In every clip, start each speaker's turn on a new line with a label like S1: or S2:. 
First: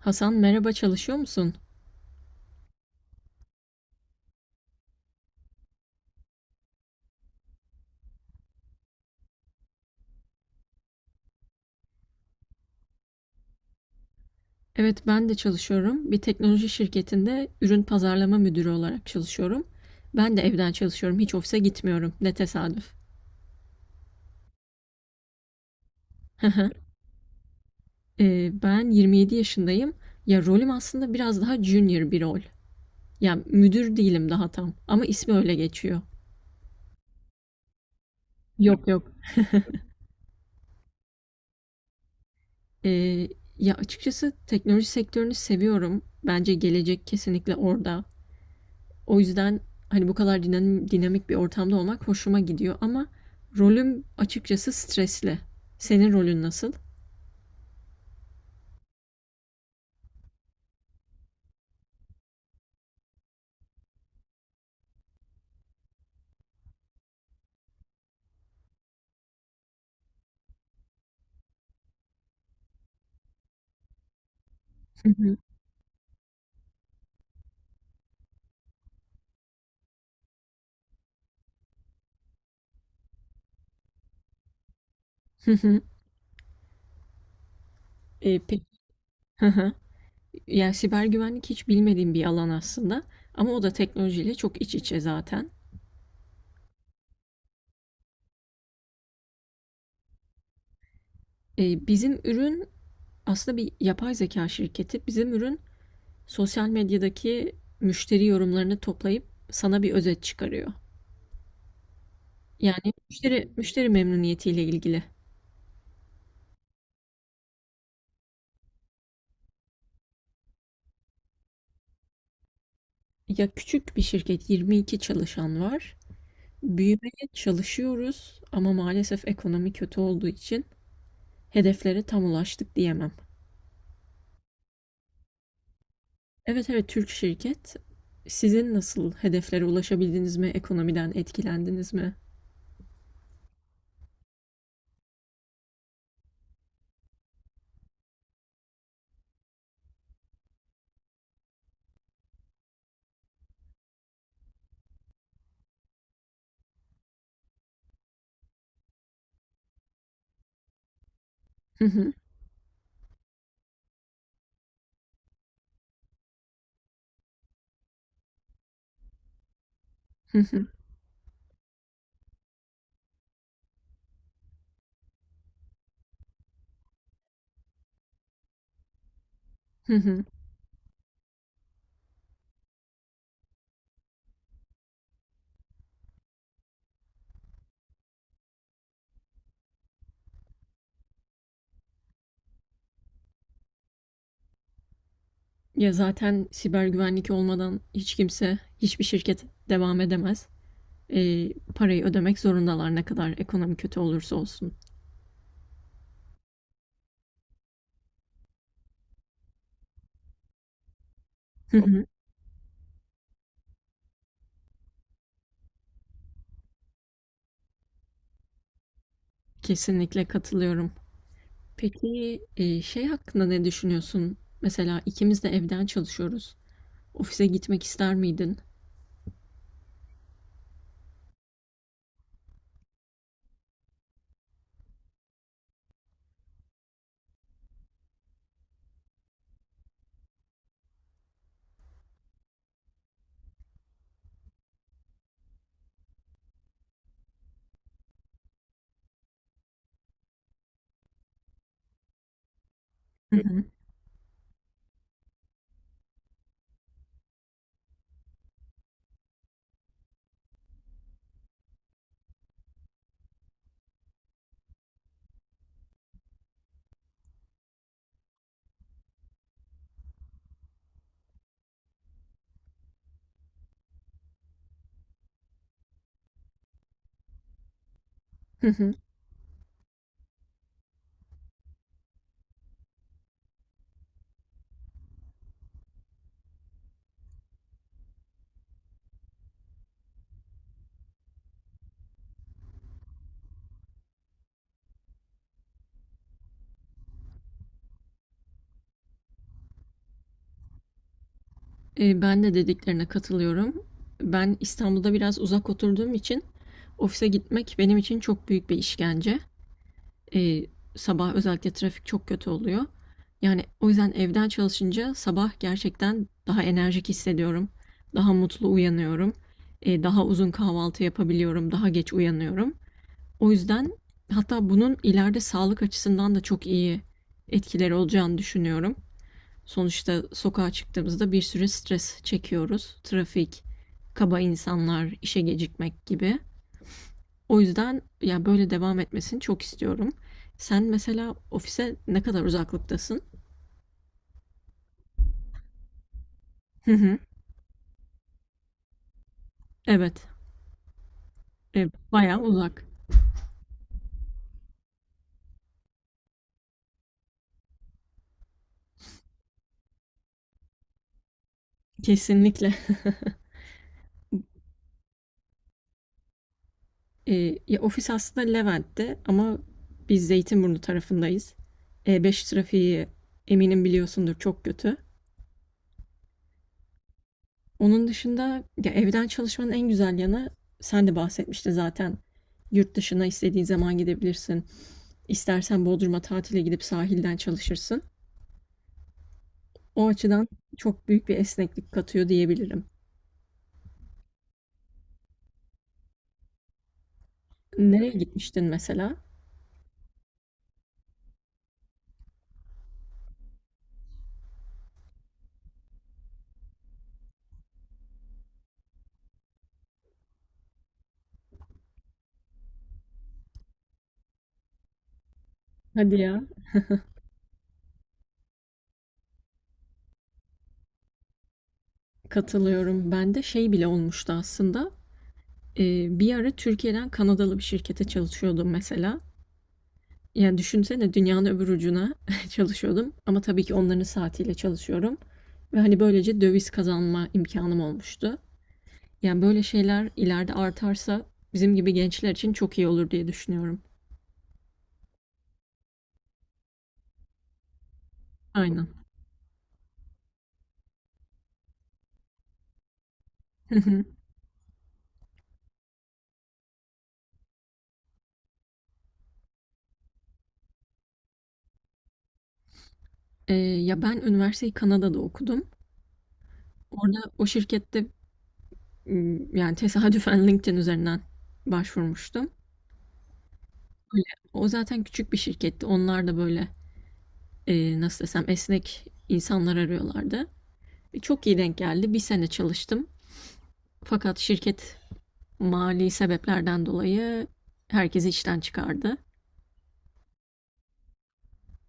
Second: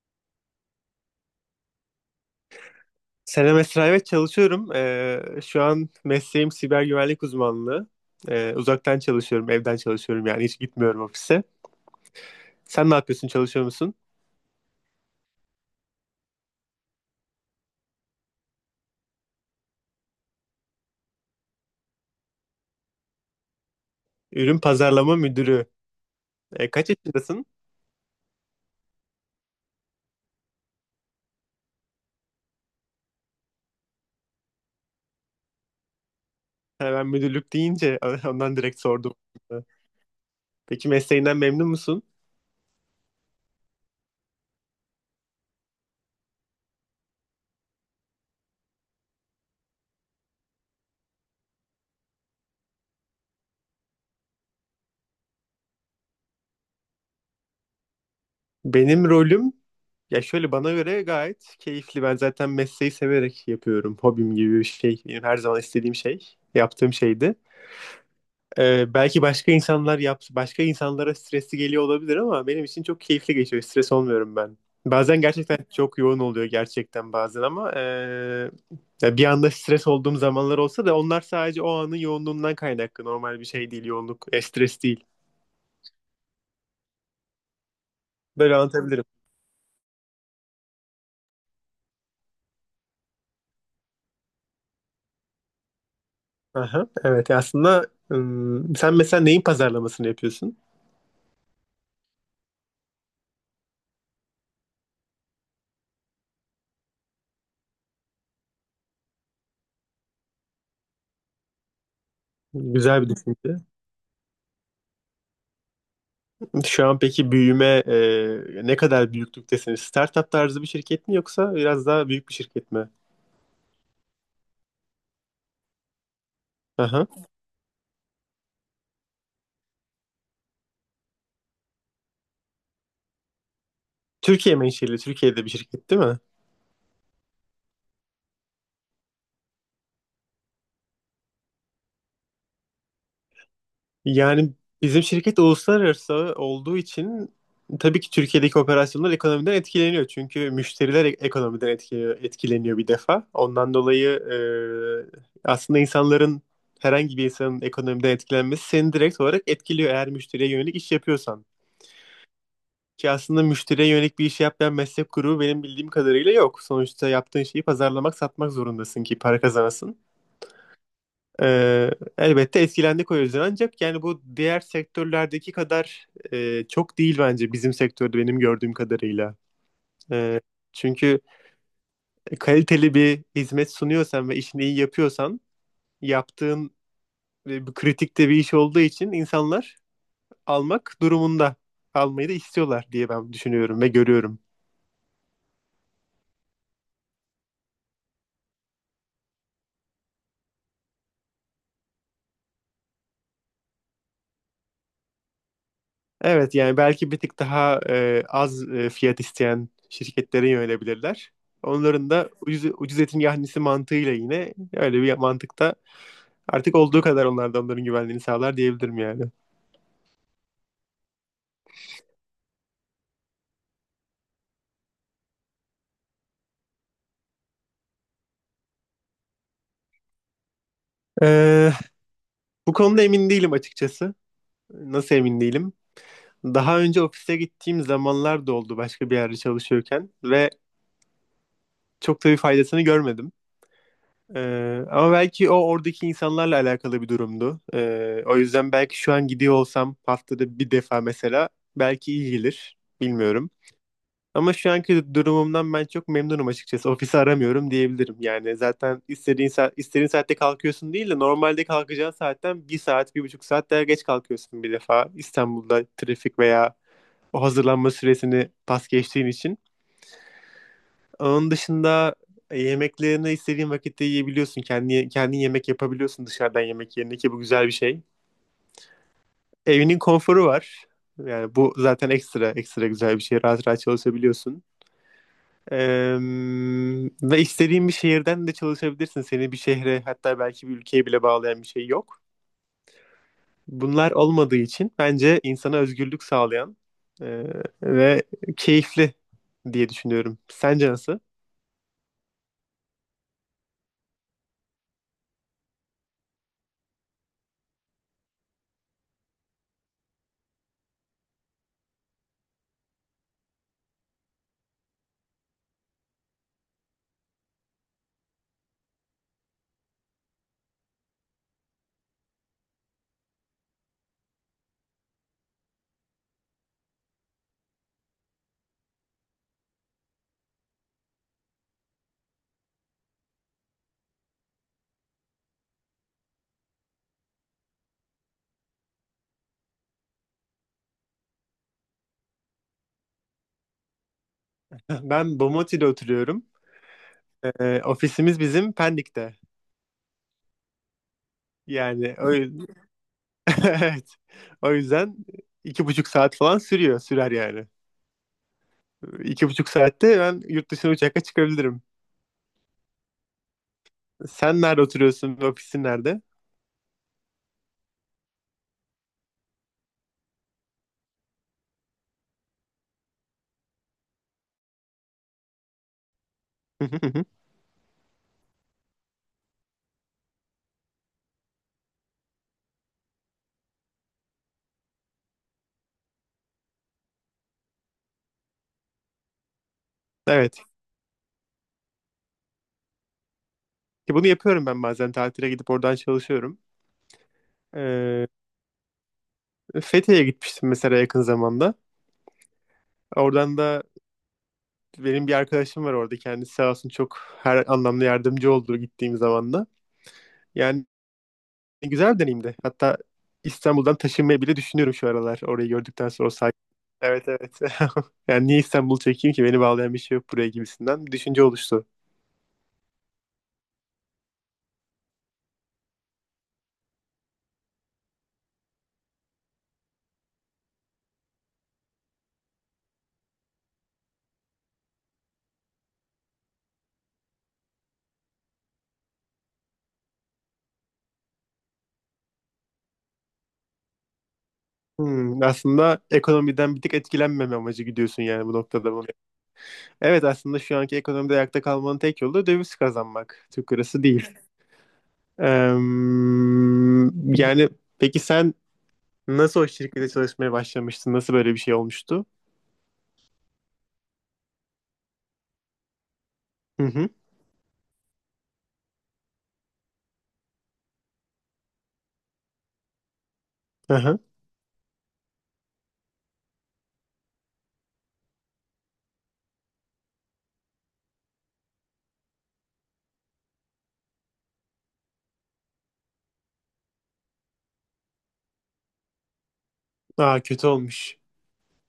S1: Hasan merhaba, çalışıyor musun?
S2: Selam Esra, evet çalışıyorum. Şu an mesleğim siber güvenlik uzmanlığı. Uzaktan çalışıyorum, evden çalışıyorum yani hiç gitmiyorum ofise. Sen ne yapıyorsun, çalışıyor musun?
S1: Evet, ben de çalışıyorum. Bir teknoloji şirketinde ürün pazarlama müdürü olarak çalışıyorum. Ben de evden çalışıyorum. Hiç ofise gitmiyorum. Ne tesadüf.
S2: Ürün pazarlama müdürü. Kaç yaşındasın?
S1: Ben 27 yaşındayım. Ya rolüm aslında biraz daha junior bir rol. Yani müdür değilim daha tam. Ama ismi öyle geçiyor.
S2: Ha, ben müdürlük deyince ondan direkt
S1: Yok yok.
S2: sordum. Peki mesleğinden memnun musun?
S1: Ee, Ya açıkçası teknoloji sektörünü seviyorum. Bence gelecek kesinlikle orada. O yüzden hani bu kadar dinamik bir ortamda olmak hoşuma gidiyor, ama rolüm açıkçası stresli. Senin rolün nasıl?
S2: Benim rolüm, ya şöyle bana göre gayet keyifli. Ben zaten mesleği severek yapıyorum. Hobim gibi bir şey. Benim her zaman istediğim şey, yaptığım şeydi. Belki başka insanlar başka insanlara stresli geliyor olabilir ama benim için çok keyifli geçiyor. Stres olmuyorum ben.
S1: Hı
S2: Bazen
S1: hı.
S2: gerçekten çok yoğun oluyor gerçekten bazen ama ya bir anda stres olduğum zamanlar olsa da onlar sadece o anın yoğunluğundan kaynaklı. Normal bir şey değil yoğunluk, stres değil.
S1: Hı hı.
S2: Böyle
S1: Peki.
S2: anlatabilirim.
S1: Hı hı. Yani siber güvenlik hiç bilmediğim bir alan aslında, ama o da teknolojiyle çok iç içe zaten.
S2: Aha, evet aslında, sen mesela neyin pazarlamasını yapıyorsun?
S1: Bizim ürün aslında bir yapay zeka şirketi. Bizim ürün sosyal medyadaki müşteri yorumlarını toplayıp sana bir özet çıkarıyor. Yani
S2: Güzel bir
S1: müşteri
S2: düşünce.
S1: müşteri memnuniyetiyle ilgili.
S2: Şu an peki ne kadar büyüklüktesiniz? Startup tarzı bir şirket mi yoksa biraz daha büyük bir şirket mi?
S1: Ya küçük bir şirket, 22 çalışan var.
S2: Aha.
S1: Büyümeye çalışıyoruz, ama maalesef ekonomi kötü olduğu için hedeflere tam ulaştık diyemem.
S2: Türkiye menşeli, Türkiye'de bir şirket değil mi?
S1: Evet evet, Türk şirket. Sizin nasıl, hedeflere ulaşabildiniz mi? Ekonomiden etkilendiniz mi?
S2: Yani bizim şirket uluslararası olduğu için tabii ki Türkiye'deki operasyonlar ekonomiden etkileniyor. Çünkü müşteriler ekonomiden etkileniyor, etkileniyor bir defa. Ondan dolayı aslında insanların herhangi bir insanın ekonomiden etkilenmesi seni direkt olarak etkiliyor eğer müşteriye yönelik iş yapıyorsan.
S1: Hı hı,
S2: Ki aslında müşteriye yönelik bir iş yapmayan meslek grubu benim bildiğim kadarıyla yok. Sonuçta yaptığın şeyi pazarlamak, satmak zorundasın ki para kazanasın.
S1: hı hı,
S2: Ee, Elbette etkilendik o yüzden ancak yani bu diğer sektörlerdeki kadar çok değil bence bizim sektörde benim gördüğüm kadarıyla.
S1: hı hı.
S2: Ee, Çünkü kaliteli bir hizmet sunuyorsan ve işini iyi yapıyorsan yaptığın bu kritikte bir iş olduğu için insanlar almak durumunda almayı da istiyorlar diye ben düşünüyorum ve görüyorum.
S1: Ya zaten siber güvenlik olmadan hiç kimse, hiçbir şirket devam edemez. Parayı ödemek zorundalar ne kadar ekonomi kötü olursa olsun.
S2: Evet yani belki bir tık daha az fiyat isteyen şirketlere yönelebilirler.
S1: Hı hı.
S2: Onların da ucuz, ucuz etin yahnisi mantığıyla yine öyle bir mantıkta artık olduğu kadar onlar da onların güvenliğini sağlar diyebilirim yani.
S1: Kesinlikle katılıyorum. Peki şey hakkında ne düşünüyorsun? Mesela ikimiz de evden çalışıyoruz. Ofise gitmek ister miydin?
S2: Ee, Bu konuda emin değilim açıkçası. Nasıl emin değilim? Daha önce ofise gittiğim zamanlar da oldu başka bir yerde çalışıyorken ve çok da bir faydasını görmedim. Ama belki o oradaki insanlarla alakalı bir durumdu. O yüzden belki şu an gidiyor olsam haftada bir defa mesela belki iyi gelir.
S1: Hı
S2: Bilmiyorum.
S1: hı.
S2: Ama şu anki durumumdan ben çok memnunum açıkçası. Ofisi aramıyorum diyebilirim. Yani zaten istediğin saatte kalkıyorsun değil de normalde kalkacağın saatten bir saat, 1,5 saat daha geç kalkıyorsun bir defa. İstanbul'da trafik veya o hazırlanma süresini pas geçtiğin için. Onun dışında yemeklerini istediğin vakitte yiyebiliyorsun. Kendin yemek yapabiliyorsun dışarıdan yemek yerine ki bu güzel bir şey.
S1: Hı hı.
S2: Evinin konforu var. Yani bu zaten ekstra ekstra güzel bir şey. Rahat rahat çalışabiliyorsun. Eee, Ve istediğin bir şehirden de çalışabilirsin. Seni bir şehre hatta belki bir ülkeye bile bağlayan bir şey yok. Bunlar olmadığı için bence insana özgürlük sağlayan ve keyifli diye düşünüyorum. Sence nasıl?
S1: Ben de dediklerine katılıyorum. Ben İstanbul'da biraz uzak oturduğum için ofise gitmek benim için çok büyük bir işkence. E, Sabah özellikle trafik çok kötü oluyor. Yani o yüzden evden çalışınca sabah gerçekten daha enerjik hissediyorum. Daha mutlu uyanıyorum. Daha uzun kahvaltı yapabiliyorum. Daha geç uyanıyorum. O yüzden hatta bunun ileride sağlık açısından da çok iyi etkileri olacağını düşünüyorum. Sonuçta sokağa çıktığımızda bir sürü stres çekiyoruz. Trafik, kaba insanlar, işe gecikmek gibi. O yüzden yani böyle devam etmesini çok istiyorum. Sen mesela ofise ne kadar uzaklıktasın?
S2: Ben Bomonti'de oturuyorum.
S1: Hı hı.
S2: Ofisimiz bizim Pendik'te.
S1: Evet.
S2: Yani o,
S1: Bayağı
S2: yüz-
S1: uzak.
S2: evet. O yüzden 2,5 saat falan sürer yani. 2,5 saatte ben yurt dışına uçakla çıkabilirim.
S1: Kesinlikle.
S2: Sen nerede oturuyorsun ve ofisin nerede?
S1: E, Ya ofis aslında Levent'te, ama biz Zeytinburnu tarafındayız. E5 trafiği eminim biliyorsundur, çok kötü.
S2: Hı hı hı.
S1: Onun dışında ya evden çalışmanın en güzel yanı, sen de bahsetmiştin zaten. Yurt dışına istediğin zaman gidebilirsin. İstersen Bodrum'a tatile gidip sahilden çalışırsın. O açıdan
S2: Evet.
S1: çok büyük bir esneklik katıyor diyebilirim.
S2: Ki bunu yapıyorum ben bazen tatile gidip oradan çalışıyorum.
S1: Nereye
S2: Ee,
S1: gitmiştin mesela?
S2: Fethiye'ye gitmiştim mesela yakın zamanda. Oradan da benim bir arkadaşım var orada. Kendisi sağ olsun çok her anlamda yardımcı oldu gittiğim zaman da. Yani güzel bir deneyimdi. Hatta İstanbul'dan taşınmayı bile düşünüyorum şu aralar. Orayı gördükten
S1: Hadi
S2: sonra o
S1: ya,
S2: sahil. Evet, evet. Yani niye İstanbul çekeyim ki? Beni bağlayan bir şey yok buraya gibisinden bir düşünce oluştu.
S1: katılıyorum. Ben de şey bile olmuştu aslında. Bir ara Türkiye'den Kanadalı bir şirkete çalışıyordum mesela. Yani düşünsene, dünyanın öbür ucuna çalışıyordum, ama tabii ki onların saatiyle çalışıyorum. Ve hani böylece döviz kazanma imkanım olmuştu. Yani böyle şeyler ileride artarsa bizim gibi gençler için çok iyi olur diye düşünüyorum.
S2: Hmm, aslında ekonomiden bir tık etkilenmeme amacı gidiyorsun yani bu
S1: Aynen.
S2: noktada, mı? Evet, aslında şu anki ekonomide ayakta kalmanın tek yolu da döviz kazanmak. Türk lirası değil. Yani peki sen nasıl o şirkete çalışmaya başlamıştın? Nasıl böyle bir şey olmuştu?
S1: Ya ben üniversiteyi Kanada'da okudum.
S2: Hı hı.
S1: Orada o şirkette yani tesadüfen LinkedIn üzerinden başvurmuştum.
S2: Aha.
S1: Öyle. O zaten küçük bir şirketti. Onlar da böyle nasıl desem esnek insanlar arıyorlardı. Çok iyi denk geldi. Bir sene çalıştım. Fakat şirket mali sebeplerden dolayı herkesi işten çıkardı.
S2: Aa, kötü olmuş.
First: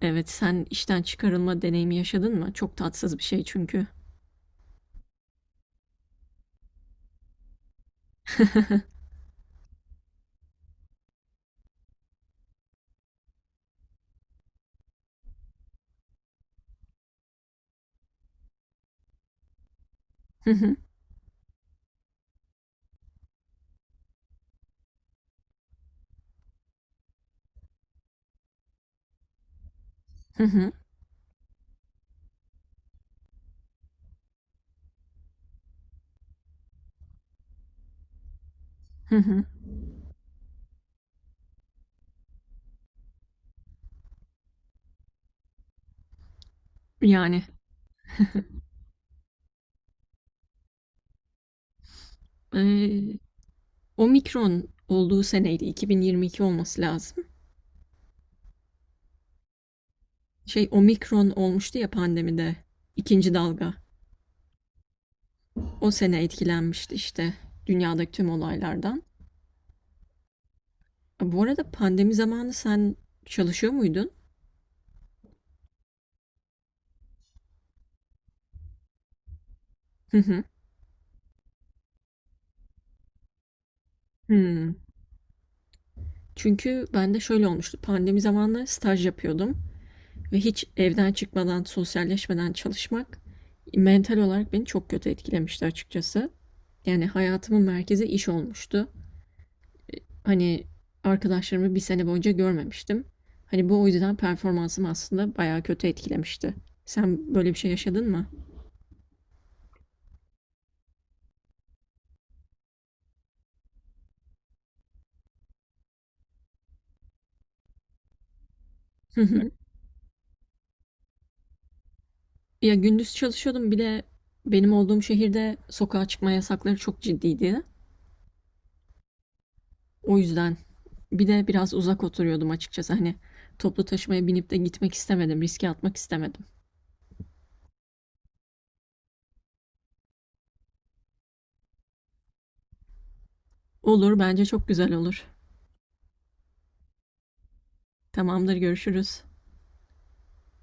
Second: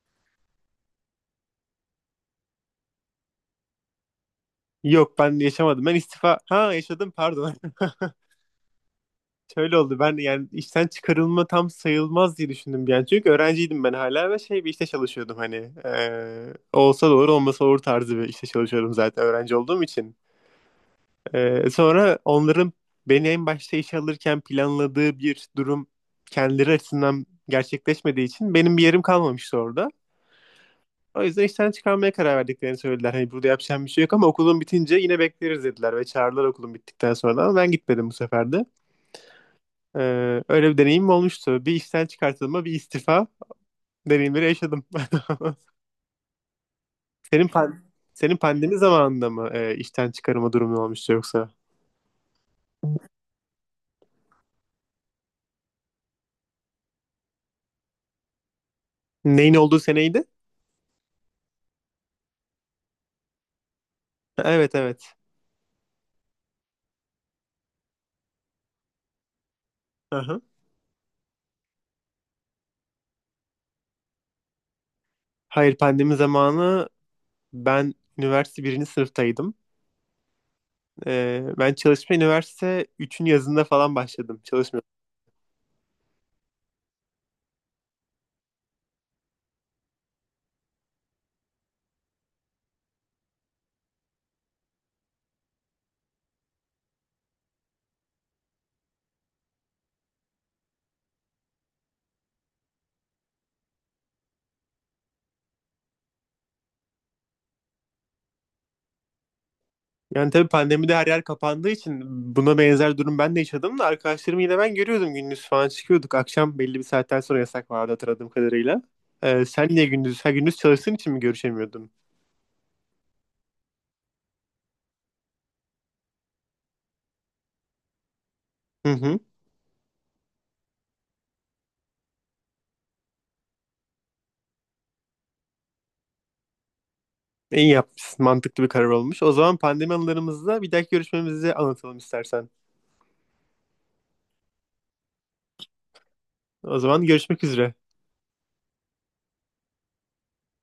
S1: Evet, sen işten çıkarılma deneyimi yaşadın mı? Çok tatsız bir şey çünkü.
S2: Yok, ben yaşamadım. Ben istifa… Ha, yaşadım pardon. Şöyle oldu, ben yani işten çıkarılma tam sayılmaz diye düşündüm bir an. Çünkü öğrenciydim ben hala ve şey bir işte çalışıyordum hani. Olsa doğru olmasa olur tarzı bir işte çalışıyordum zaten öğrenci olduğum için.
S1: Hı hı,
S2: Sonra onların beni en başta işe alırken planladığı bir durum kendileri açısından gerçekleşmediği için benim bir yerim kalmamıştı orada.
S1: hı hı,
S2: O yüzden işten çıkarmaya karar verdiklerini söylediler. Hani burada yapacağım bir şey yok ama okulun bitince yine bekleriz dediler ve çağırdılar okulun bittikten sonra ama ben gitmedim bu sefer de.
S1: hı hı.
S2: Öyle bir deneyim olmuştu. Bir işten çıkartılma, bir istifa deneyimleri yaşadım.
S1: Yani
S2: Senin pan senin pandemi zamanında mı işten çıkarma durumu olmuştu yoksa?
S1: eee Omikron olduğu seneydi, 2022 olması lazım.
S2: Neyin olduğu seneydi?
S1: Şey Omikron olmuştu ya, pandemide ikinci dalga.
S2: Evet, evet.
S1: O sene etkilenmişti işte dünyadaki tüm olaylardan.
S2: Aha.
S1: Bu arada pandemi zamanı sen çalışıyor muydun?
S2: Hayır, pandemi zamanı ben üniversite birinci sınıftaydım.
S1: Hı hı.
S2: Ben üniversite üçün yazında falan başladım.
S1: Hmm.
S2: Çalışma.
S1: Çünkü ben de şöyle olmuştu. Pandemi zamanları staj yapıyordum ve hiç evden çıkmadan, sosyalleşmeden çalışmak mental olarak beni çok kötü etkilemişti açıkçası. Yani hayatımın merkezi iş olmuştu. Hani arkadaşlarımı bir sene boyunca görmemiştim. Hani bu o yüzden performansım aslında bayağı kötü etkilemişti. Sen böyle bir şey yaşadın mı?
S2: Yani tabii pandemide her yer kapandığı için buna benzer durum ben de yaşadım da arkadaşlarımı yine ben görüyordum gündüz falan çıkıyorduk. Akşam belli bir saatten sonra yasak vardı hatırladığım kadarıyla. Sen niye gündüz? Her gündüz çalıştığın için mi görüşemiyordun?
S1: Ya gündüz çalışıyordum, bir de benim olduğum şehirde sokağa çıkma yasakları çok ciddiydi.
S2: Hı hı.
S1: O yüzden bir de biraz uzak oturuyordum açıkçası. Hani toplu taşımaya binip de gitmek istemedim. Riske atmak istemedim.
S2: İyi yapmışsın. Mantıklı bir karar olmuş. O zaman pandemi anılarımızda bir dahaki görüşmemizi anlatalım istersen.
S1: Olur, bence çok güzel olur.
S2: O zaman görüşmek üzere.
S1: Tamamdır, görüşürüz.